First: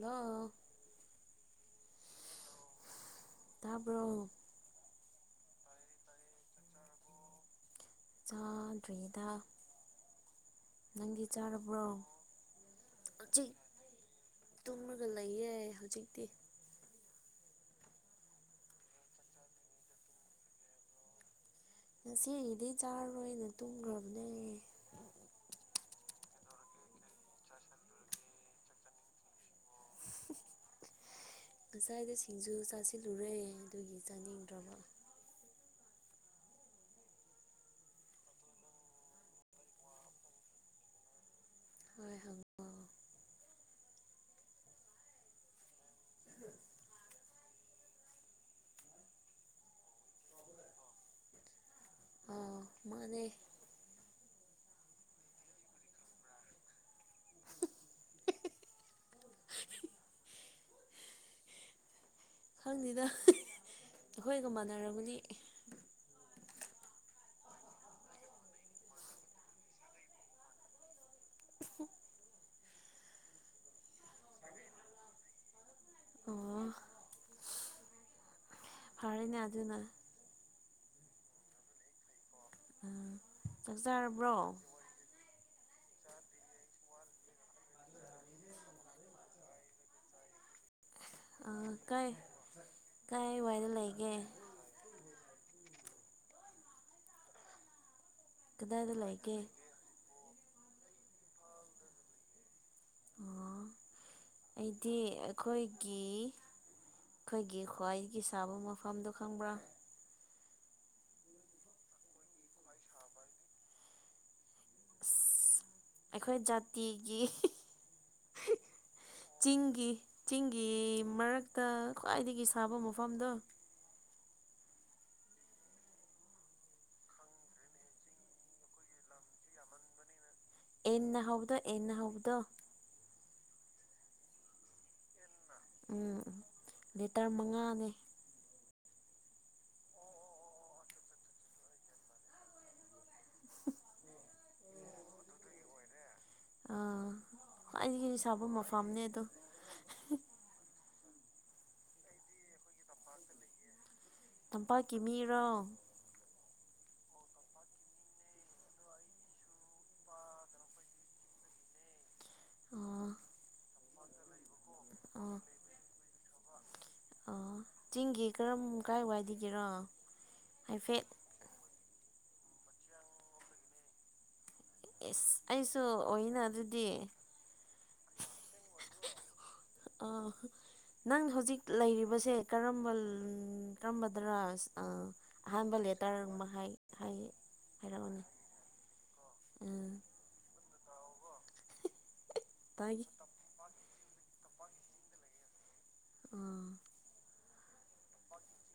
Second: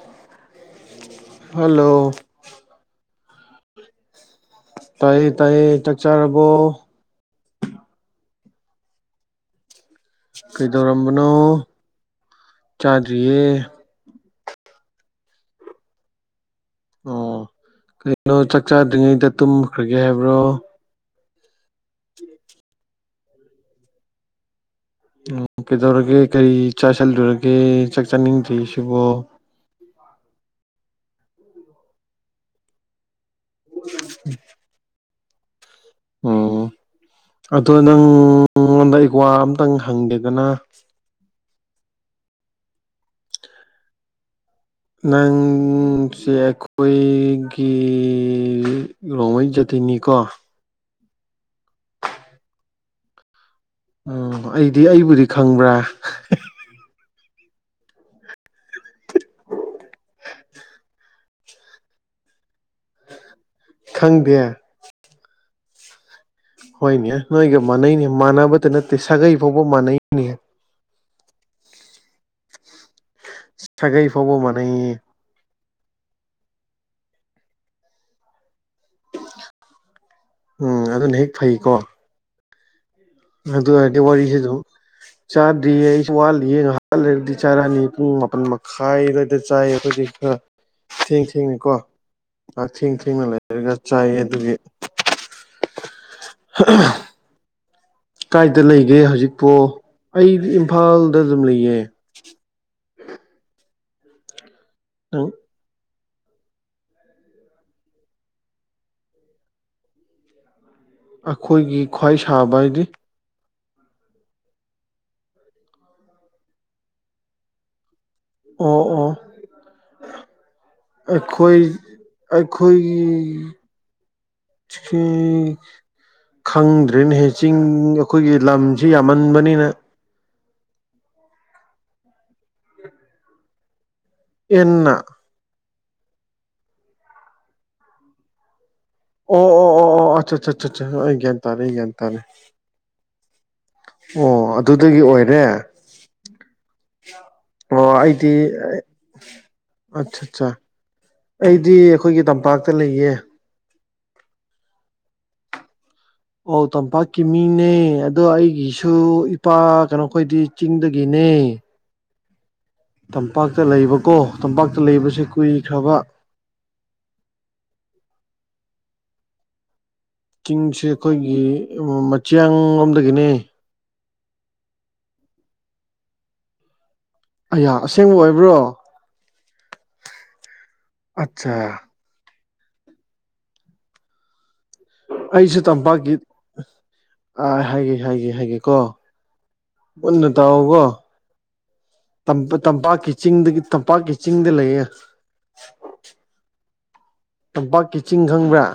hello hello ꯇꯥꯔꯕꯔꯣ ꯇꯥꯏ ꯇꯥꯏꯌꯦ ꯆꯥꯛꯆꯔꯕꯣ ꯆꯥꯗꯏꯗ ꯀꯩꯗꯧꯔꯝꯕꯅꯣ ꯆꯥꯗꯔꯤꯌꯦ ꯍꯧꯖꯤꯛ ꯇꯨꯝꯃꯒ ꯂꯩꯌꯦꯦ ꯍꯧꯖꯤꯛꯇꯤ ꯑꯣ ꯀꯩꯅꯣ ꯆꯥꯛ ꯆꯥꯗ꯭ꯔꯤꯉꯩꯗ ꯇꯨꯝꯈ꯭ꯔꯒꯦ ꯍꯥꯏꯕ꯭ꯔꯣ ꯉꯁꯤꯒꯤꯗꯤ ꯆꯥꯔꯔꯣꯏꯅ ꯇꯨꯝꯈ꯭ꯔꯕꯅꯦ ꯎꯝ ꯀꯩꯗꯧꯔꯒꯦ ꯀꯔꯤ ꯆꯥꯁꯤꯜꯂꯨꯔꯒꯦ ꯆꯥꯛ ꯆꯥꯅꯤꯡꯗ꯭ꯔꯤ ꯁꯤꯕꯣ ꯉꯁꯥꯏꯗ ꯁꯤꯡꯖꯨ ꯆꯥꯁꯤꯜꯂꯨꯔꯦ ꯑꯗꯨꯒꯤ ꯆꯥꯅꯤꯡꯗ꯭ꯔꯕ ꯎꯝ ꯎ ꯑꯗꯣ ꯅꯪꯉꯣꯟꯗ ꯑꯩꯀ꯭ꯋꯥ ꯑꯝꯇꯪ ꯍꯪꯒꯦꯗꯅ ꯍꯣꯏ ꯍꯪꯉ ꯅꯪꯁ ꯑꯩꯈꯣꯏꯒꯤ ꯒꯤ ꯔꯣꯃꯩꯖꯥꯇ ꯆꯤꯅꯤꯀꯣ ꯑꯥ ꯃꯥꯅꯦ ꯎꯝ ꯑꯩꯗꯤ ꯑꯩꯕꯨꯗꯤ ꯈꯪꯕ꯭ꯔꯥ ꯈꯪꯗꯦꯗ ꯑꯩꯈꯣꯏꯒ ꯈꯪꯗꯦ ꯃꯥꯟꯅꯔꯕꯗꯤ ꯍꯣꯏꯅꯦ ꯅꯣꯏꯒ ꯃꯥꯟꯅꯩꯅꯦ ꯃꯥꯟꯅꯕꯇ ꯅꯠꯇꯦ ꯁꯥꯒꯩ ꯐꯥꯎꯕ ꯃꯥꯟꯅꯩꯅꯦꯍ ꯁꯒꯩ ꯐꯕ ꯃꯅ ꯑꯣ ꯀꯥꯅꯦ ꯑꯗꯨꯗꯅ ꯎꯝ ꯑꯗꯨꯅ ꯍꯦꯛ ꯐꯩꯀꯣ ꯑꯗꯨ ꯆꯥꯛ ꯑꯣꯏꯔꯗꯤ ꯆꯥꯔꯕ꯭ꯔꯣ ꯋꯥꯔꯤꯁꯤꯁꯨ ꯆꯥ ꯗꯤ ꯑꯩ ꯋꯥꯂꯤ ꯌꯦ ꯂꯩꯔꯗꯤ ꯆꯥꯔꯅꯤ ꯄꯨꯡ ꯃꯥꯄꯟ ꯃꯈꯥꯏꯔꯗ ꯆꯥꯏ ꯑꯩꯈꯣꯏꯗꯤ ꯈ ꯊꯦꯡ ꯑꯥ ꯊꯦꯡꯅꯀꯣ ꯀꯥꯏ ꯉꯥꯛꯊꯦꯡ ꯊꯦꯡꯅ ꯀꯥꯏ ꯋꯥꯏꯗ ꯂꯩꯔꯒ ꯆꯥꯏ ꯂꯩꯒꯦ ꯑꯗꯨꯒꯤ [unintelligible] ꯀꯥꯏꯗ ꯂꯩꯒꯦ ꯍꯧꯖꯤꯛꯄꯣ ꯑꯩꯗꯤ ꯏꯝꯐꯥꯜꯗ ꯑꯗꯨꯝ ꯂꯩꯌꯦ ꯑꯣ ꯑꯩꯗꯤ ꯅꯪ ꯑꯩꯈꯣꯏ ꯀ ꯑꯩꯈꯣꯏꯒꯤ ꯈ꯭ꯋꯥꯏꯗꯒꯤ ꯁꯥꯕ ꯃꯐꯝꯗꯣ ꯈꯪꯕ꯭ꯔꯥ ꯑꯩꯈꯣꯏꯒꯤ ꯈ꯭ꯋꯥꯏ ꯁꯥꯕ ꯍꯥꯏꯗꯤ ꯑꯁ ꯑꯩꯈꯣꯏ ꯖꯥꯇꯤꯒꯤ ꯑꯣ ꯑꯣ ꯆꯤꯡꯒꯤ ꯆꯤꯡꯒꯤ ꯑꯩꯈꯣꯏ ꯃꯔꯛꯇ ꯈ꯭ꯋꯥꯏꯗꯒꯤ ꯁꯥꯕ ꯃꯐꯝꯗꯣ ꯐ ꯈꯪꯗ꯭ꯔꯦꯅ ꯍꯦ ꯆꯤꯡ ꯑꯩꯈꯣꯏꯒꯤ ꯂꯝꯁꯤ ꯌꯥꯝꯃꯟꯕꯅꯤꯅ ꯌꯦꯟꯅ ꯍꯥꯎꯗꯣ ꯌꯦꯟꯅ ꯍꯥꯎꯗꯣ ꯑꯦꯟꯅ ꯎꯝ ꯂꯤꯇꯔ ꯃꯉꯥꯅꯦ ꯑꯣ ꯑꯣ ꯑꯣ ꯑꯆꯥ ꯑ ꯑꯩ ꯒ꯭ꯌꯥꯟ ꯇꯥꯔꯦ ꯑꯩ ꯒ꯭ꯌꯥ ꯇꯔꯦ ꯑꯣ ꯑꯗꯨꯗꯒꯤ ꯑꯣꯏꯔꯦ ꯑꯥ ꯑꯣ ꯈ꯭ꯋꯥꯏꯗꯒꯤ ꯑꯩꯗꯤ ꯁꯥꯕ ꯃꯐꯝꯅꯦ ꯑꯗꯣ ꯑꯆꯥ ꯑꯠꯆꯥ ꯑꯩꯗꯤ ꯑꯩꯈꯣꯏꯒꯤ ꯇꯝꯄꯥꯛꯇ ꯂꯩꯌꯦ ꯇꯝꯄꯥꯛꯀꯤ ꯃꯤꯔꯣ ꯑꯣ ꯇꯝꯄꯥꯛꯀꯤ ꯃꯤꯅꯦ ꯑꯗꯣ ꯑꯩꯒꯤꯁꯨ ꯏꯄꯥ ꯀꯩꯅꯣꯈꯣꯏꯗꯤ ꯆꯤꯡꯗꯒꯤꯅꯦ ꯍ ꯑꯣ ꯂꯩꯕꯀꯣ ꯇꯝꯄꯥꯛꯇ ꯂꯩꯕꯁꯦ ꯀꯨꯏꯈ꯭ꯔꯕ ꯑ ꯆꯤꯡꯒꯤ ꯀꯔꯝ ꯀꯥꯏ ꯋꯥꯏꯒꯦꯔꯣ ꯆꯤꯡꯁꯦ ꯑꯩꯈꯣꯏꯒꯤ ꯃꯆꯤꯌꯥ ꯂꯣꯝꯗꯒꯤꯅꯦ ꯑꯦꯁ ꯑꯩꯁꯨ ꯑꯗꯨꯗꯤ ꯑ ꯑꯁꯦꯡꯕ ꯑꯣꯏ ꯑ ꯅꯪ ꯍꯧꯖꯤꯛ ꯑꯠꯆꯥ ꯂꯩꯔꯤꯕꯁꯦ ꯀꯔꯝꯕ ꯀꯔꯝꯕꯗ꯭ꯔꯥ ꯑꯩꯁꯦ ꯇꯝꯄꯥꯛꯀꯤ ꯍꯥꯏꯒꯦ ꯍꯥꯏꯔꯛꯑꯣꯅꯦ ꯍꯥꯏꯒꯦ ꯍꯥꯏꯒꯦꯀꯣ ꯎꯝ ꯄꯨꯟꯅ ꯇꯒꯣ ꯇꯥꯏ ꯇꯝꯄꯥꯛꯀꯤ ꯆꯤꯡ ꯇꯝꯄꯥꯛꯀꯤ ꯆꯤꯡꯗ ꯂꯩꯌꯦꯦ ꯑꯥ ꯇꯝꯄꯥꯛꯀꯤ ꯆꯤꯡ ꯈꯪꯕ꯭ꯔꯥ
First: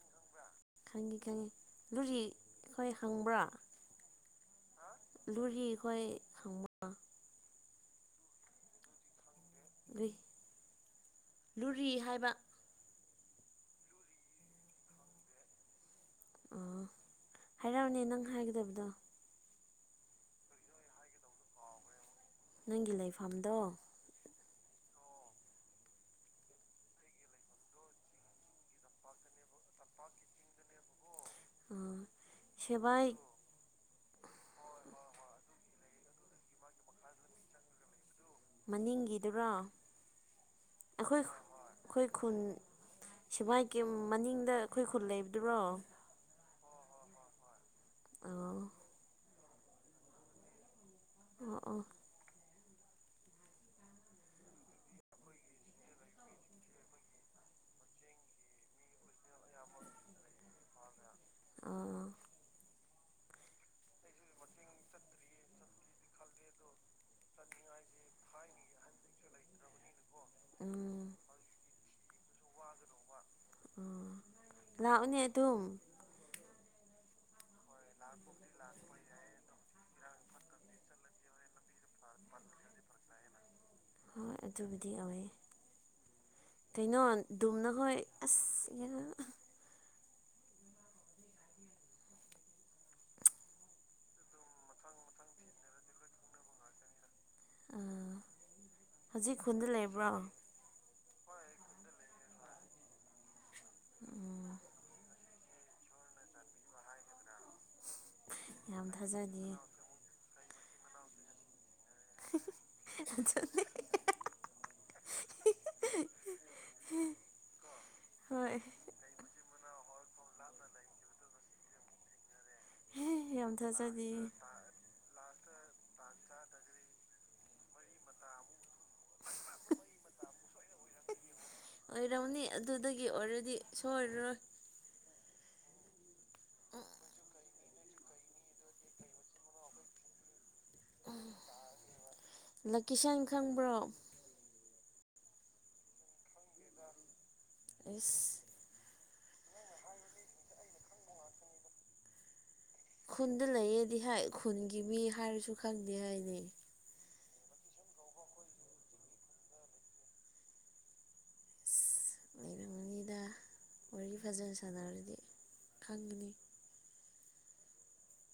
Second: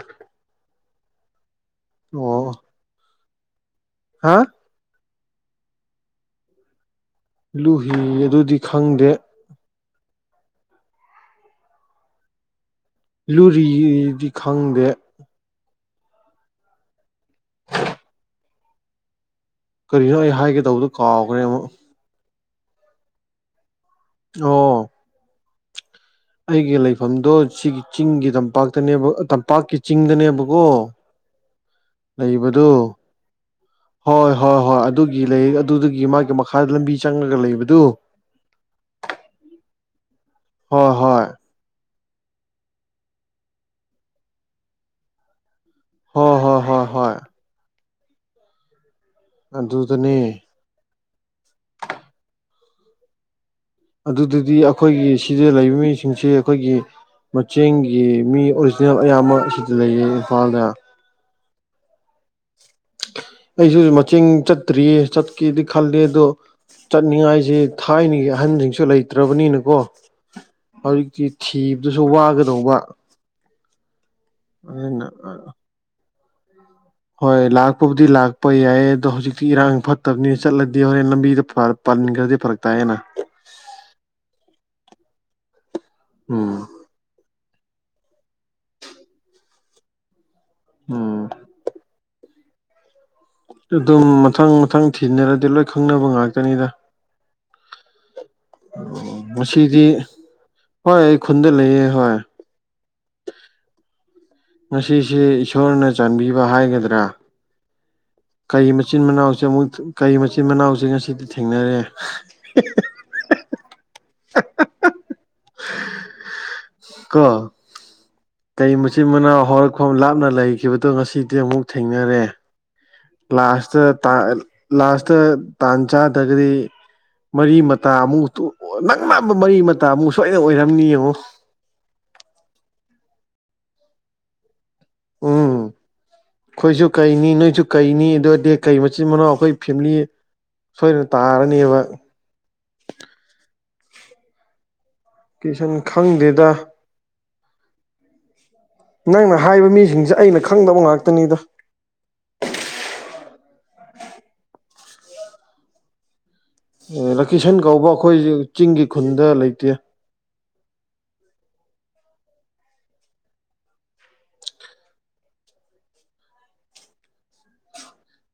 ꯈꯪꯉꯤ ꯈꯪꯉꯤ ꯂꯨꯔꯤ ꯑꯣ ꯑꯩꯈꯣꯏ ꯍꯪꯕ꯭ꯔꯥ ꯍꯥ ꯂꯨꯔꯤ ꯍꯈꯣꯏ ꯈꯪꯕ ꯂꯨꯍꯤ ꯑꯗꯨꯗꯤ ꯈꯪꯗꯦ ꯂꯨꯔꯤ ꯍꯥꯏꯕ ꯂꯨꯔꯤꯗꯤ ꯈꯪꯗꯦ ꯑꯣ ꯍꯥꯏꯔꯛꯑꯅꯦ ꯅꯪ ꯍꯥꯏꯒꯗꯕꯗꯣ ꯀꯔꯤꯅꯣ ꯑꯩ ꯍꯥꯏꯒꯦ ꯇꯧꯕꯗꯣ ꯀꯥꯎꯈ꯭ꯔꯦ ꯑꯃꯨꯛ ꯅꯪꯒꯤ ꯂꯩꯐꯝꯗꯣ ꯑꯣ ꯑꯩꯒꯤ ꯂꯩꯐꯝꯗꯣ ꯁꯤꯒꯤ ꯆꯤꯡꯒꯤ ꯇꯝꯄꯥꯛꯇꯅꯦꯕ ꯇꯝꯄꯥꯛꯀꯤ ꯆꯤꯡꯗꯅꯦꯕꯀꯣ ꯑꯥ ꯂꯩꯕꯗꯨꯣ ꯁꯦꯕꯥꯏ ꯍꯣꯏ ꯍꯣꯏ ꯍꯣꯏ ꯑꯗꯨꯒꯤ ꯂꯩ ꯑꯗꯨꯒꯤ ꯃꯥꯒꯤ ꯃꯈꯥꯗ ꯂꯝꯕꯤ ꯆꯪꯉꯒ ꯂꯩꯕꯗꯨ ꯃꯅꯤꯡꯒꯤꯗꯨꯔꯥ ꯍꯣꯏ ꯑꯩꯈꯣꯏ ꯍꯣꯏ ꯑꯩꯈꯣꯏ ꯈꯨꯟ ꯁꯤꯕꯥꯥꯏ ꯀꯦꯝ ꯃꯅꯤꯡꯗ ꯑꯩꯈꯣꯏ ꯈꯨꯜ ꯂꯩꯕꯗꯨꯔꯣ ꯍꯣꯏ ꯍꯣꯏ ꯍꯣꯏ ꯍꯣꯏ ꯑ ꯑꯗꯨꯗꯅꯦ ꯑ ꯑ ꯑꯗꯨꯗꯤ ꯑꯩꯈꯣꯏꯒꯤ ꯁꯤꯗ ꯂꯩꯕ ꯃꯤꯁꯤꯡꯁꯤꯦ ꯑꯩꯈꯣꯏꯒꯤ ꯃꯆꯦꯡꯒꯤ ꯃꯤ ꯑꯣꯔꯤꯖꯤꯅꯦꯜ ꯑꯌꯥꯝꯕ ꯑꯁꯤꯗ ꯂꯩꯌꯦ ꯏꯝꯐꯥꯜꯗ ꯑ ꯑꯩꯁꯨ ꯃꯆꯤꯡ ꯆꯠꯇ꯭ꯔꯤꯌꯦ ꯆꯠꯀꯦꯗꯤ ꯈꯜꯂꯦ ꯑꯗꯣ ꯆꯠꯅꯤꯡꯉꯥꯏꯁꯦ ꯊꯥꯏꯅꯒꯤ ꯑꯍꯟꯁꯤꯡꯁꯨ ꯂꯩꯇ꯭ꯔꯕꯅꯤꯅꯀꯣ ꯎꯝ ꯍꯧꯖꯤꯛꯇꯤ ꯊꯤꯕꯗꯨꯁꯨ ꯋꯥꯒꯗꯧꯕ ꯎ ꯑꯗꯨꯅ ꯂꯥꯛꯎꯅꯦ ꯑꯗꯨꯝ ꯍꯣꯏ ꯂꯥꯛꯄꯕꯨꯗꯤ ꯂꯥꯛꯄ ꯌꯥꯏ ꯑꯗꯣ ꯍꯧꯖꯤꯛꯇꯤ ꯏꯔꯥꯡ ꯐꯠꯇꯕꯅꯤꯅ ꯆꯠꯂꯗꯤ ꯍꯣꯔꯦꯟ ꯂꯝꯕꯤꯗ ꯐꯔ ꯄꯅꯤꯒꯗꯤ ꯐꯔꯛ ꯇꯑꯅ ꯍꯣꯏ ꯑꯗꯨꯕꯨꯗꯤ ꯌꯥꯎꯋꯦ ꯎꯝ ꯀꯩꯅꯣ ꯝꯅ ꯍꯣꯏ ꯑꯁ ꯎꯝ ꯑꯗꯨꯝ ꯃꯊꯪ ꯃꯊꯪ ꯊꯤꯅꯔꯗꯤ ꯂꯣꯏ ꯈꯪꯅꯕ ꯉꯥꯛꯇꯅꯤꯗ ꯑꯥ ꯍꯧꯖꯤꯛ ꯈꯨꯟꯗ ꯉꯁꯤꯗꯤ ꯂꯩꯕ꯭ꯔꯣ ꯍꯣꯏ ꯑꯩ ꯈꯨꯟꯗ ꯂꯩꯌꯦꯦ ꯍ ꯉꯁꯤꯁꯦ ꯏꯁꯣꯔꯅ ꯆꯥꯟꯕꯤꯕ ꯍꯥꯏꯒꯗ꯭ꯔꯥ ꯀꯩ ꯌꯥꯝ ꯃꯆꯤꯟ ꯃꯅꯥꯎꯁꯦ ꯊꯥꯖꯗꯤꯌꯦ ꯑꯃꯨ ꯀꯩ ꯃꯆꯤꯟ ꯃꯅꯥꯎꯁꯦ ꯉꯁꯤꯗꯤ ꯊꯦꯡꯅꯔꯦ ꯆ ꯀ ꯍꯣꯏ ꯀꯩ ꯃꯆꯤꯟ ꯃꯅꯥꯎ ꯍꯧꯔꯛꯐꯝ ꯂꯥꯞꯅ ꯂꯩꯈꯤꯕꯗꯣ ꯉꯁꯤꯗꯤ ꯑꯃꯨꯛ ꯊꯦꯡꯅꯔꯦ ꯌꯥꯝ ꯂꯥꯁꯥꯁꯇ ꯇꯥ ꯊꯥꯖꯗꯤꯌꯦ ꯂꯥꯁꯇ ꯇꯥꯟꯖꯥꯗꯒꯗꯤ ꯃꯔꯤ ꯃꯇꯥ ꯑꯃꯨ ꯑꯣ ꯅꯪ ꯅꯥꯕ ꯃꯔꯤ ꯃꯇꯥ ꯑꯃꯨꯛ ꯁꯣꯏꯅ ꯑꯣꯏꯔꯝꯅꯤ ꯌꯦꯡꯉꯣ ꯁꯜ꯭ꯔꯣꯏ ꯎꯝ ꯑꯩꯈꯣꯏꯁꯨ ꯀꯩꯅꯤ ꯅꯣꯏꯁꯨ ꯀꯩꯅꯤ ꯑꯗꯨ ꯑꯣꯏꯗꯤ ꯀꯩ ꯃꯆꯤꯟ ꯃꯅꯥꯎ ꯑꯩꯈꯣꯏ ꯐꯦꯃꯤꯂꯤ ꯁꯣꯏꯗ ꯇꯥꯔꯅꯦꯕ ꯂꯀꯤꯁꯟ ꯈꯪꯕ꯭ꯔꯣ ꯀꯤꯁꯟ ꯈꯪꯗꯦꯗ ꯏꯁ ꯅꯪꯅ ꯍꯥꯏꯕ ꯃꯤꯁꯤꯡꯁꯦ ꯑꯩꯅ ꯈꯪꯗꯕ ꯉꯥꯛꯇꯅꯤꯗ ꯈꯨꯟꯗ ꯂꯩꯌꯦꯗꯤ ꯍꯥꯏ ꯈꯨꯟꯒꯤ ꯃꯤ ꯍꯥꯏꯔꯁꯨ ꯈꯪꯗꯦ ꯍꯥꯏꯅꯤ ꯂꯀꯤꯁꯟ ꯀꯧꯕ ꯑꯩꯈꯣꯏꯁꯨ ꯆꯤꯡꯒꯤ ꯈꯨꯟꯗ ꯂꯩꯇꯦ ꯂꯩꯔꯤꯉꯉꯩꯗ ꯋꯥꯔꯤ ꯐꯖꯅ ꯁꯥꯟꯅꯔꯗꯤ ꯈꯪꯒꯅꯤ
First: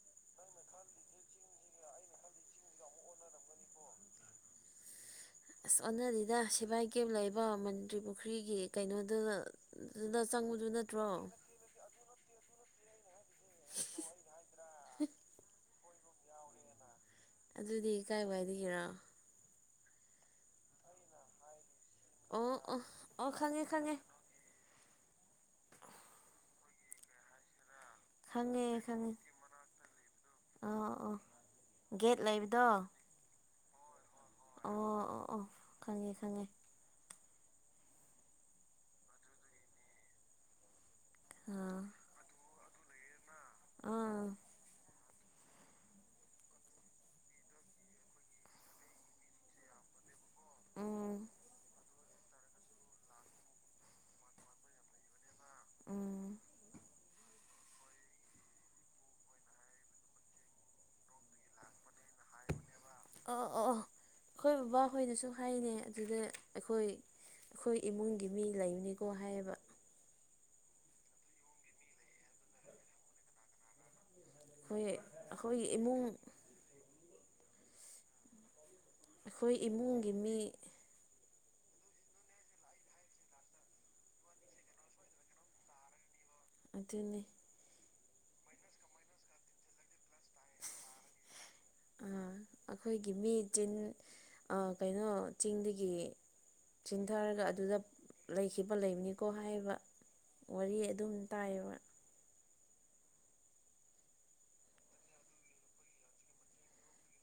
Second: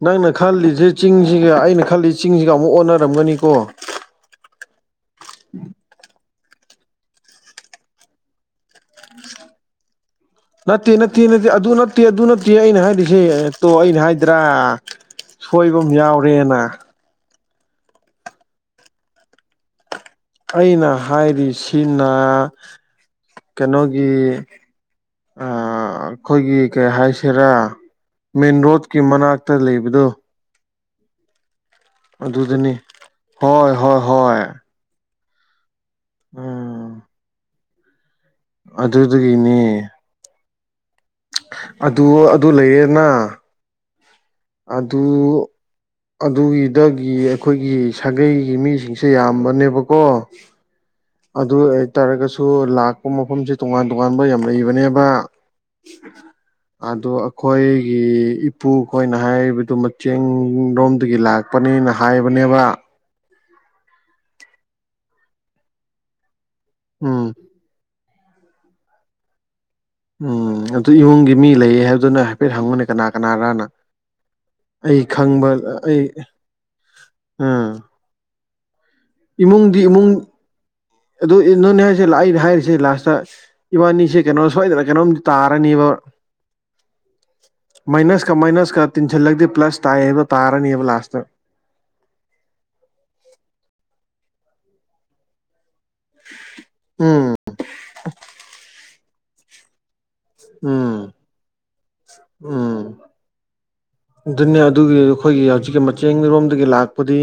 ꯅꯪꯅ ꯈꯜꯂꯤꯁꯦ ꯆꯤꯡꯁꯤꯒ ꯑꯩꯅ ꯈꯜꯂꯤꯁꯦ ꯆꯤꯡꯁꯤꯒ ꯑꯃꯨꯛ ꯑꯣꯟꯅꯔꯝꯒꯅꯤꯀꯣ ꯑꯁ ꯑꯣꯅꯗꯤꯗ ꯁꯤꯦꯕꯥꯏ ꯀꯦꯞ ꯂꯩꯕ ꯃꯟꯇ꯭ꯔꯤ ꯄꯨꯈ꯭ꯔꯤꯒꯤ ꯀꯩꯅꯣꯗꯨꯗ ꯑꯗꯨꯗ ꯆꯪꯉꯨꯗꯨ ꯅꯠꯇꯦ ꯅꯠꯇ꯭ꯔꯣ ꯅꯠꯇꯦ ꯅꯠꯇꯦ ꯑꯗꯨ ꯅꯠꯇꯦ ꯑꯗꯨ ꯅꯠꯇꯦ ꯑꯩꯅ ꯍꯥꯏꯔꯤꯁꯦ ꯇꯣ ꯑꯩꯅ ꯍꯥꯏꯗ꯭ꯔꯥꯣꯏ ꯑꯗꯨꯝ ꯌꯥꯎꯔꯦꯅ ꯑꯗꯨꯗꯤ ꯀꯥꯏ ꯋꯥꯏꯒꯦꯔꯣ ꯑꯩꯅ ꯍꯥꯏꯔꯤꯁꯤꯅ ꯑꯣ ꯑꯣ ꯑꯣ ꯈꯪꯉꯦ ꯈꯪꯉꯦ ꯀꯩꯅꯣꯒꯤ ꯑ ꯑꯩꯈꯣꯏꯒꯤ ꯀꯩ ꯍꯥꯏꯁꯤꯔꯥ ꯃꯦꯟ ꯈꯪꯉꯦ ꯔꯣꯠꯀꯤ ꯈꯪꯉꯦ ꯃꯅꯥꯛꯇ ꯂꯩꯕꯗꯨꯣ ꯑꯣ ꯑꯣ ꯒꯦꯠ ꯂꯩꯕꯗꯣ ꯍꯣꯏ ꯍꯣꯏ ꯍꯣꯏ ꯑꯣ ꯑꯣ ꯑꯣ ꯈꯪꯉꯦ ꯈꯪꯉꯦ ꯑꯗꯨꯗꯒꯤꯅꯦ ꯑꯥ ꯑꯗꯨ ꯑꯗꯨ ꯂꯩꯌꯦꯅ ꯑꯥ ꯑꯗꯨ ꯑꯗꯨꯒꯤꯗꯒꯤ ꯑꯩꯈꯣꯏꯒꯤ ꯁꯥꯒꯩꯒꯤ ꯃꯤꯁꯤꯡꯁꯦ ꯌꯥꯝꯕꯅꯦꯕꯀꯣ ꯎꯝ ꯇꯥꯔꯒꯁꯨ ꯂꯥꯛꯄ ꯃꯐꯝꯁꯦ ꯇꯣꯉꯥꯟ ꯇꯣꯉꯥꯟꯕ ꯌꯥꯝ ꯂꯩꯕꯅꯦꯕ ꯎꯝ ꯑꯗꯣ ꯑꯩꯈꯣꯏꯒꯤ ꯏꯄꯨ ꯈꯣꯏꯅ ꯍꯥꯏꯔꯤꯕꯗꯨ ꯃꯆꯦꯡꯔꯣꯝꯗꯒꯤ ꯂꯥꯛꯄꯅꯤꯅ ꯍꯥꯏꯕꯅꯤ ꯅꯦꯕ ꯑ ꯑ ꯑꯩꯈꯣꯏ ꯕꯕꯥ ꯍꯣꯏꯅꯁꯨ ꯍꯥꯏꯅꯦ ꯑꯗꯨꯗ ꯑꯩꯈꯣꯏ ꯎꯝ ꯑꯩꯈꯣꯏ ꯏꯃꯨꯡ ꯒꯤ ꯃꯤ ꯂꯩꯕꯅꯤꯀꯣ ꯍꯥꯏꯌꯦꯕ ꯎꯝ ꯑꯗꯨ ꯏꯃꯨꯡꯒꯤ ꯃꯤ ꯂꯩꯌꯦ ꯍꯥꯏꯕꯗꯨꯅ ꯍꯥꯏꯐꯦꯠ ꯍꯪꯉꯨꯅꯦ ꯀꯅꯥ ꯀꯅꯥꯔꯅ ꯑꯩꯈꯣꯏ ꯑꯩ ꯈꯪꯕ ꯑꯩꯈꯣꯏꯒꯤ ꯑꯩ ꯏꯃꯨꯡ ꯎꯝ ꯑꯩꯈꯣꯏ ꯏꯃꯨꯡꯗꯤ ꯏꯃꯨꯡ ꯏꯃꯨꯡꯒꯤ ꯃꯤ ꯑꯗꯨ ꯏ ꯅꯣꯏꯅꯦ ꯍꯥꯏꯔꯤꯁꯦ ꯑꯩꯅ ꯍꯥꯏꯔꯤꯁꯦ ꯂꯥꯁꯇ ꯏꯕꯥꯅꯤꯁꯦ ꯀꯩꯅꯣ ꯁꯣꯏꯗꯅ ꯀꯩꯅꯣꯝꯗꯤ ꯇꯥꯔꯅꯦꯕ ꯑꯗꯨꯅꯤ ꯃꯥꯏꯅꯁꯀ ꯃꯥꯏꯅꯁꯀ ꯇꯤꯟꯁꯤꯜꯂꯒꯗꯤ ꯄ꯭ꯂꯁ ꯇꯥꯏ ꯍꯥꯏꯕ ꯇꯥꯔꯅꯤꯕ ꯂꯥꯁꯇ ꯑ ꯑꯩꯈꯣꯏꯒꯤ ꯃꯤ ꯆꯤꯟ ꯀꯩꯅꯣ ꯆꯤꯡꯗꯒꯤ ꯒꯤ ꯎꯝ ꯆꯤꯟꯊꯔꯒ ꯑꯗꯨꯗ ꯂꯩꯈꯤꯕ ꯂꯩꯕꯅꯤꯀꯣ ꯍꯥꯏꯕ ꯋꯥꯔꯤ ꯎꯝ ꯑꯗꯨꯝ ꯇꯥꯏꯌꯦꯕ ꯎꯝ ꯑꯗꯨꯅꯦ ꯑꯗꯨꯒꯤ ꯑꯩꯈꯣꯏꯒꯤ ꯍꯧꯖꯤꯛꯀꯤ ꯃꯆꯦꯜꯔꯣꯝꯗꯒꯤ ꯂꯥꯛꯄꯗꯤ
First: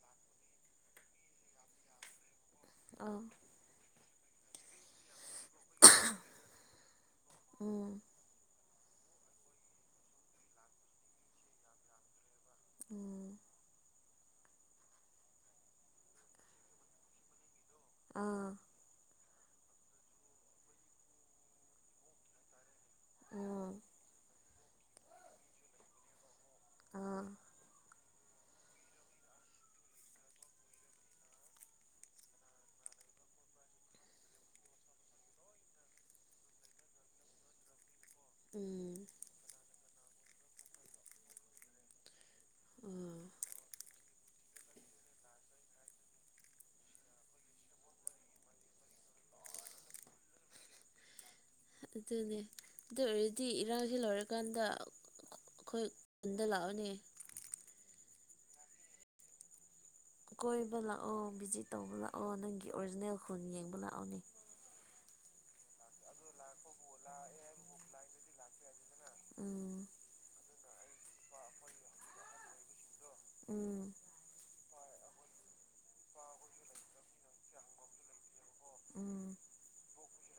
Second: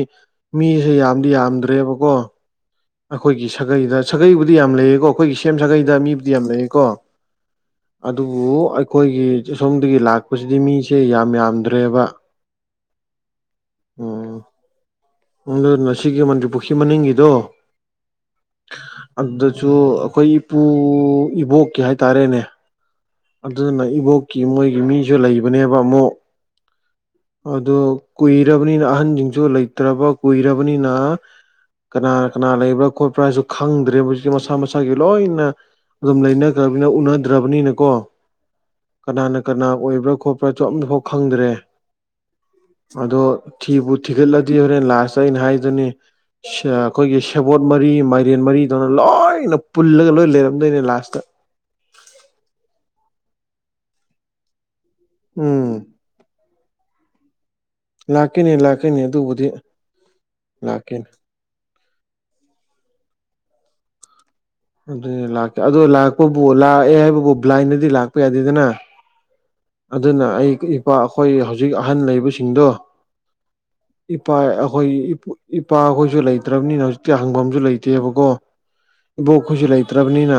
ꯃꯤꯁꯦ ꯌꯥꯝꯗꯤ ꯌꯥꯝꯗ꯭ꯔꯦ ꯑꯥ ꯑꯩꯈꯣꯏꯒꯤ ꯁꯥꯒꯩꯗ ꯁꯥꯒꯩꯕꯨꯗꯤ ꯌꯥꯝ ꯂꯩꯌꯦꯀꯣ ꯑꯩꯈꯣꯏꯒꯤ ꯁꯦꯝ ꯁꯥꯒꯩꯗ ꯃꯤꯕꯨꯗꯤ ꯌꯥꯝ ꯂꯩꯀꯣ ꯎꯝ ꯑꯗꯨꯕꯨ ꯑꯩꯈꯣꯏꯒꯤ ꯁꯣꯝꯗꯒꯤ ꯂꯥꯛꯄꯁꯤꯗꯤ ꯃꯤꯁꯦ ꯌꯥꯝ ꯌꯥꯝꯗ꯭ꯔꯦꯕ ꯎꯝ ꯎꯝ ꯅꯪꯗ ꯉꯁꯤꯒꯤ ꯃꯟꯇ꯭ꯔꯤ ꯄꯨꯈ꯭ꯔꯤ ꯃꯅꯤꯡꯒꯤꯗꯣ ꯑꯥ ꯑꯗꯨꯗꯁꯨ ꯑꯩꯈꯣꯏ ꯏꯄꯨ ꯏꯕꯣꯛꯀꯤ ꯍꯥꯏꯇꯥꯔꯦꯅꯦ ꯎꯝ ꯑꯗꯨꯅ ꯏꯕꯣꯛꯀꯤ ꯃꯣꯏꯒꯤ ꯃꯤꯁꯨ ꯂꯩꯕꯅꯦꯕ ꯑꯃꯨꯛ ꯑꯥ ꯑꯗꯨ ꯀꯨꯏꯔꯕꯅꯤꯅ ꯑꯍꯟꯁꯤꯡꯁꯨ ꯂꯩ ꯇ꯭ꯔꯕ ꯀꯨꯏꯔꯕꯅꯤ ꯅ ꯀꯅꯥ ꯀꯅꯥ ꯂꯩꯕ꯭ꯔꯥ ꯈꯣꯠꯄ꯭ꯔꯥ ꯍꯥꯏꯁꯨ ꯈꯪꯗ꯭ꯔꯦ ꯍꯧꯖꯤꯛꯀꯤ ꯃꯁꯥ ꯃꯁꯥꯒꯤ ꯂꯣꯏꯅ ꯑꯗꯨꯝ ꯂꯩꯅꯈ꯭ꯔꯕꯅꯤꯅ ꯎꯅꯗ꯭ꯔꯕꯅꯤꯅꯀꯣ ꯎꯝ ꯀꯅꯥꯅ ꯀꯅꯥ ꯑꯣꯏꯕ꯭ꯔꯥ ꯈꯣꯠꯄ꯭ꯔꯥꯁꯨ ꯑꯝꯐꯥꯎ ꯈꯪꯗ꯭ꯔꯦ ꯎꯝ ꯑꯗꯣ ꯊꯤꯕꯨ ꯊꯤꯒꯠꯂꯗꯤ ꯍꯣꯔꯦꯟ ꯂꯥꯁꯇ ꯑꯩꯅ ꯍꯥꯏꯗꯨꯅꯤ ꯑꯩꯈꯣꯏꯒꯤ ꯁꯦꯕꯣꯠ ꯃꯔꯤ ꯃꯥꯏꯔꯦꯟ ꯃꯔꯤꯗꯧꯅ ꯂꯣꯏꯅ ꯄꯨꯜꯂꯒ ꯂꯣꯏ ꯂꯩꯔꯝꯗꯣꯏꯅꯦ ꯂꯥꯁꯇ ꯑꯗꯨꯅꯦ ꯑꯗꯨ ꯑꯣꯏꯔꯗꯤ ꯏꯔꯥꯡꯁꯤ ꯂꯣꯏꯔꯀꯥꯟꯗ ꯎꯝ ꯑꯩꯈꯣꯏ ꯈꯨꯟꯗ ꯂꯥꯛꯑꯣꯅꯦ ꯂꯥꯛꯀꯅꯤ ꯂꯥꯛꯀꯈꯤꯅꯤ ꯑꯗꯨꯨꯕꯨꯗꯤ ꯀꯣꯏꯕ ꯂꯥꯛꯑꯣ ꯚꯤꯖꯤꯠ ꯇꯧꯕ ꯂꯥꯛꯑꯣ ꯅꯪꯒꯤ ꯑꯣꯔꯤꯖꯤꯅꯦꯜ ꯈꯨꯜ ꯌꯦꯡꯕ ꯂꯥꯛꯑꯣꯅꯦ ꯑꯗꯨ ꯂꯥꯛꯀꯦ ꯑꯣ ꯂꯥꯛꯄꯕꯨ ꯂꯥꯛꯑꯦ ꯍꯥꯏꯕꯕꯨ ꯕ꯭ꯂꯥꯏꯟꯗꯗꯤ ꯂꯥꯛꯄ ꯌꯥꯗꯦꯗꯅ ꯎꯝ ꯑꯗꯨꯅ ꯑꯩ ꯏꯄꯥ ꯑꯩꯈꯣꯏ ꯍꯧꯖꯤꯛ ꯑꯍꯟ ꯂꯩꯕꯁꯤꯡꯗꯣ ꯎꯝ ꯏꯄꯥ ꯑꯩꯈꯣꯏ ꯏꯄꯥꯈꯣꯏꯁꯨ ꯂꯩꯇ꯭ꯔꯕꯅꯤꯅ ꯍꯧꯖꯤꯛꯇꯤ ꯍꯪꯐꯝꯁꯨ ꯂꯩꯇꯦꯕꯀꯣ ꯎꯝ ꯏꯕꯣꯛꯈꯣꯏꯁꯨ ꯂꯩꯇ꯭ꯔꯕꯅꯤꯅ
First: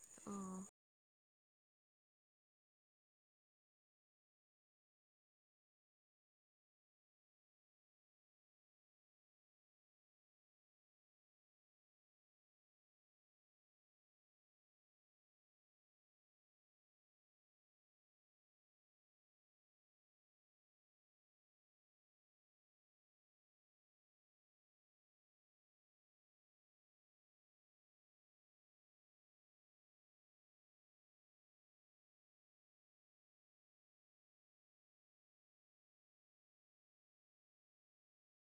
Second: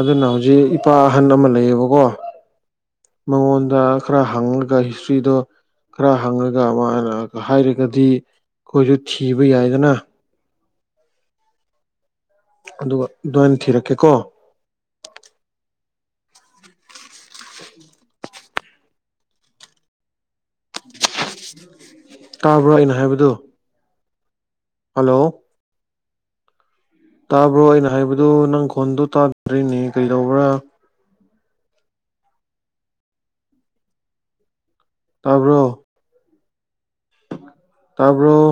ꯑꯗꯨꯅ ꯑꯣ ꯍꯧꯖꯤꯛ ꯏꯄꯥ ꯑꯍꯟ ꯑꯃ ꯂꯩꯌꯦꯕꯀꯣ ꯃꯉꯣꯟꯗ ꯈꯔ ꯍꯪꯉꯒ ꯍꯤꯁꯇ꯭ꯔꯤꯗꯣ ꯈꯔ ꯍꯪꯉꯒ ꯑꯃ ꯍꯥꯏꯔꯒꯗꯤ ꯑꯩꯈꯣꯏꯁꯨ ꯊꯤꯕ ꯌꯥꯏꯗꯅ ꯑꯗꯨꯒ ꯑꯗꯨꯃꯥꯏꯅ ꯊꯤꯔꯛꯀꯦꯀꯣ ꯇꯕ꯭ꯔꯥ ꯑꯩꯅꯣ ꯍꯥꯏꯕꯗꯨ ꯍꯜꯂꯣ ꯇꯥꯕ꯭ꯔꯣ ꯑꯩꯅ ꯍꯥꯏꯕꯗꯨ ꯅꯪ ꯈꯣꯟꯗꯨ ꯇꯥꯗꯔꯤꯅꯦ ꯀꯩꯗꯧꯕ꯭ꯔꯥ ꯇꯥꯕ꯭ꯔꯣ ꯇꯥꯔꯕꯣ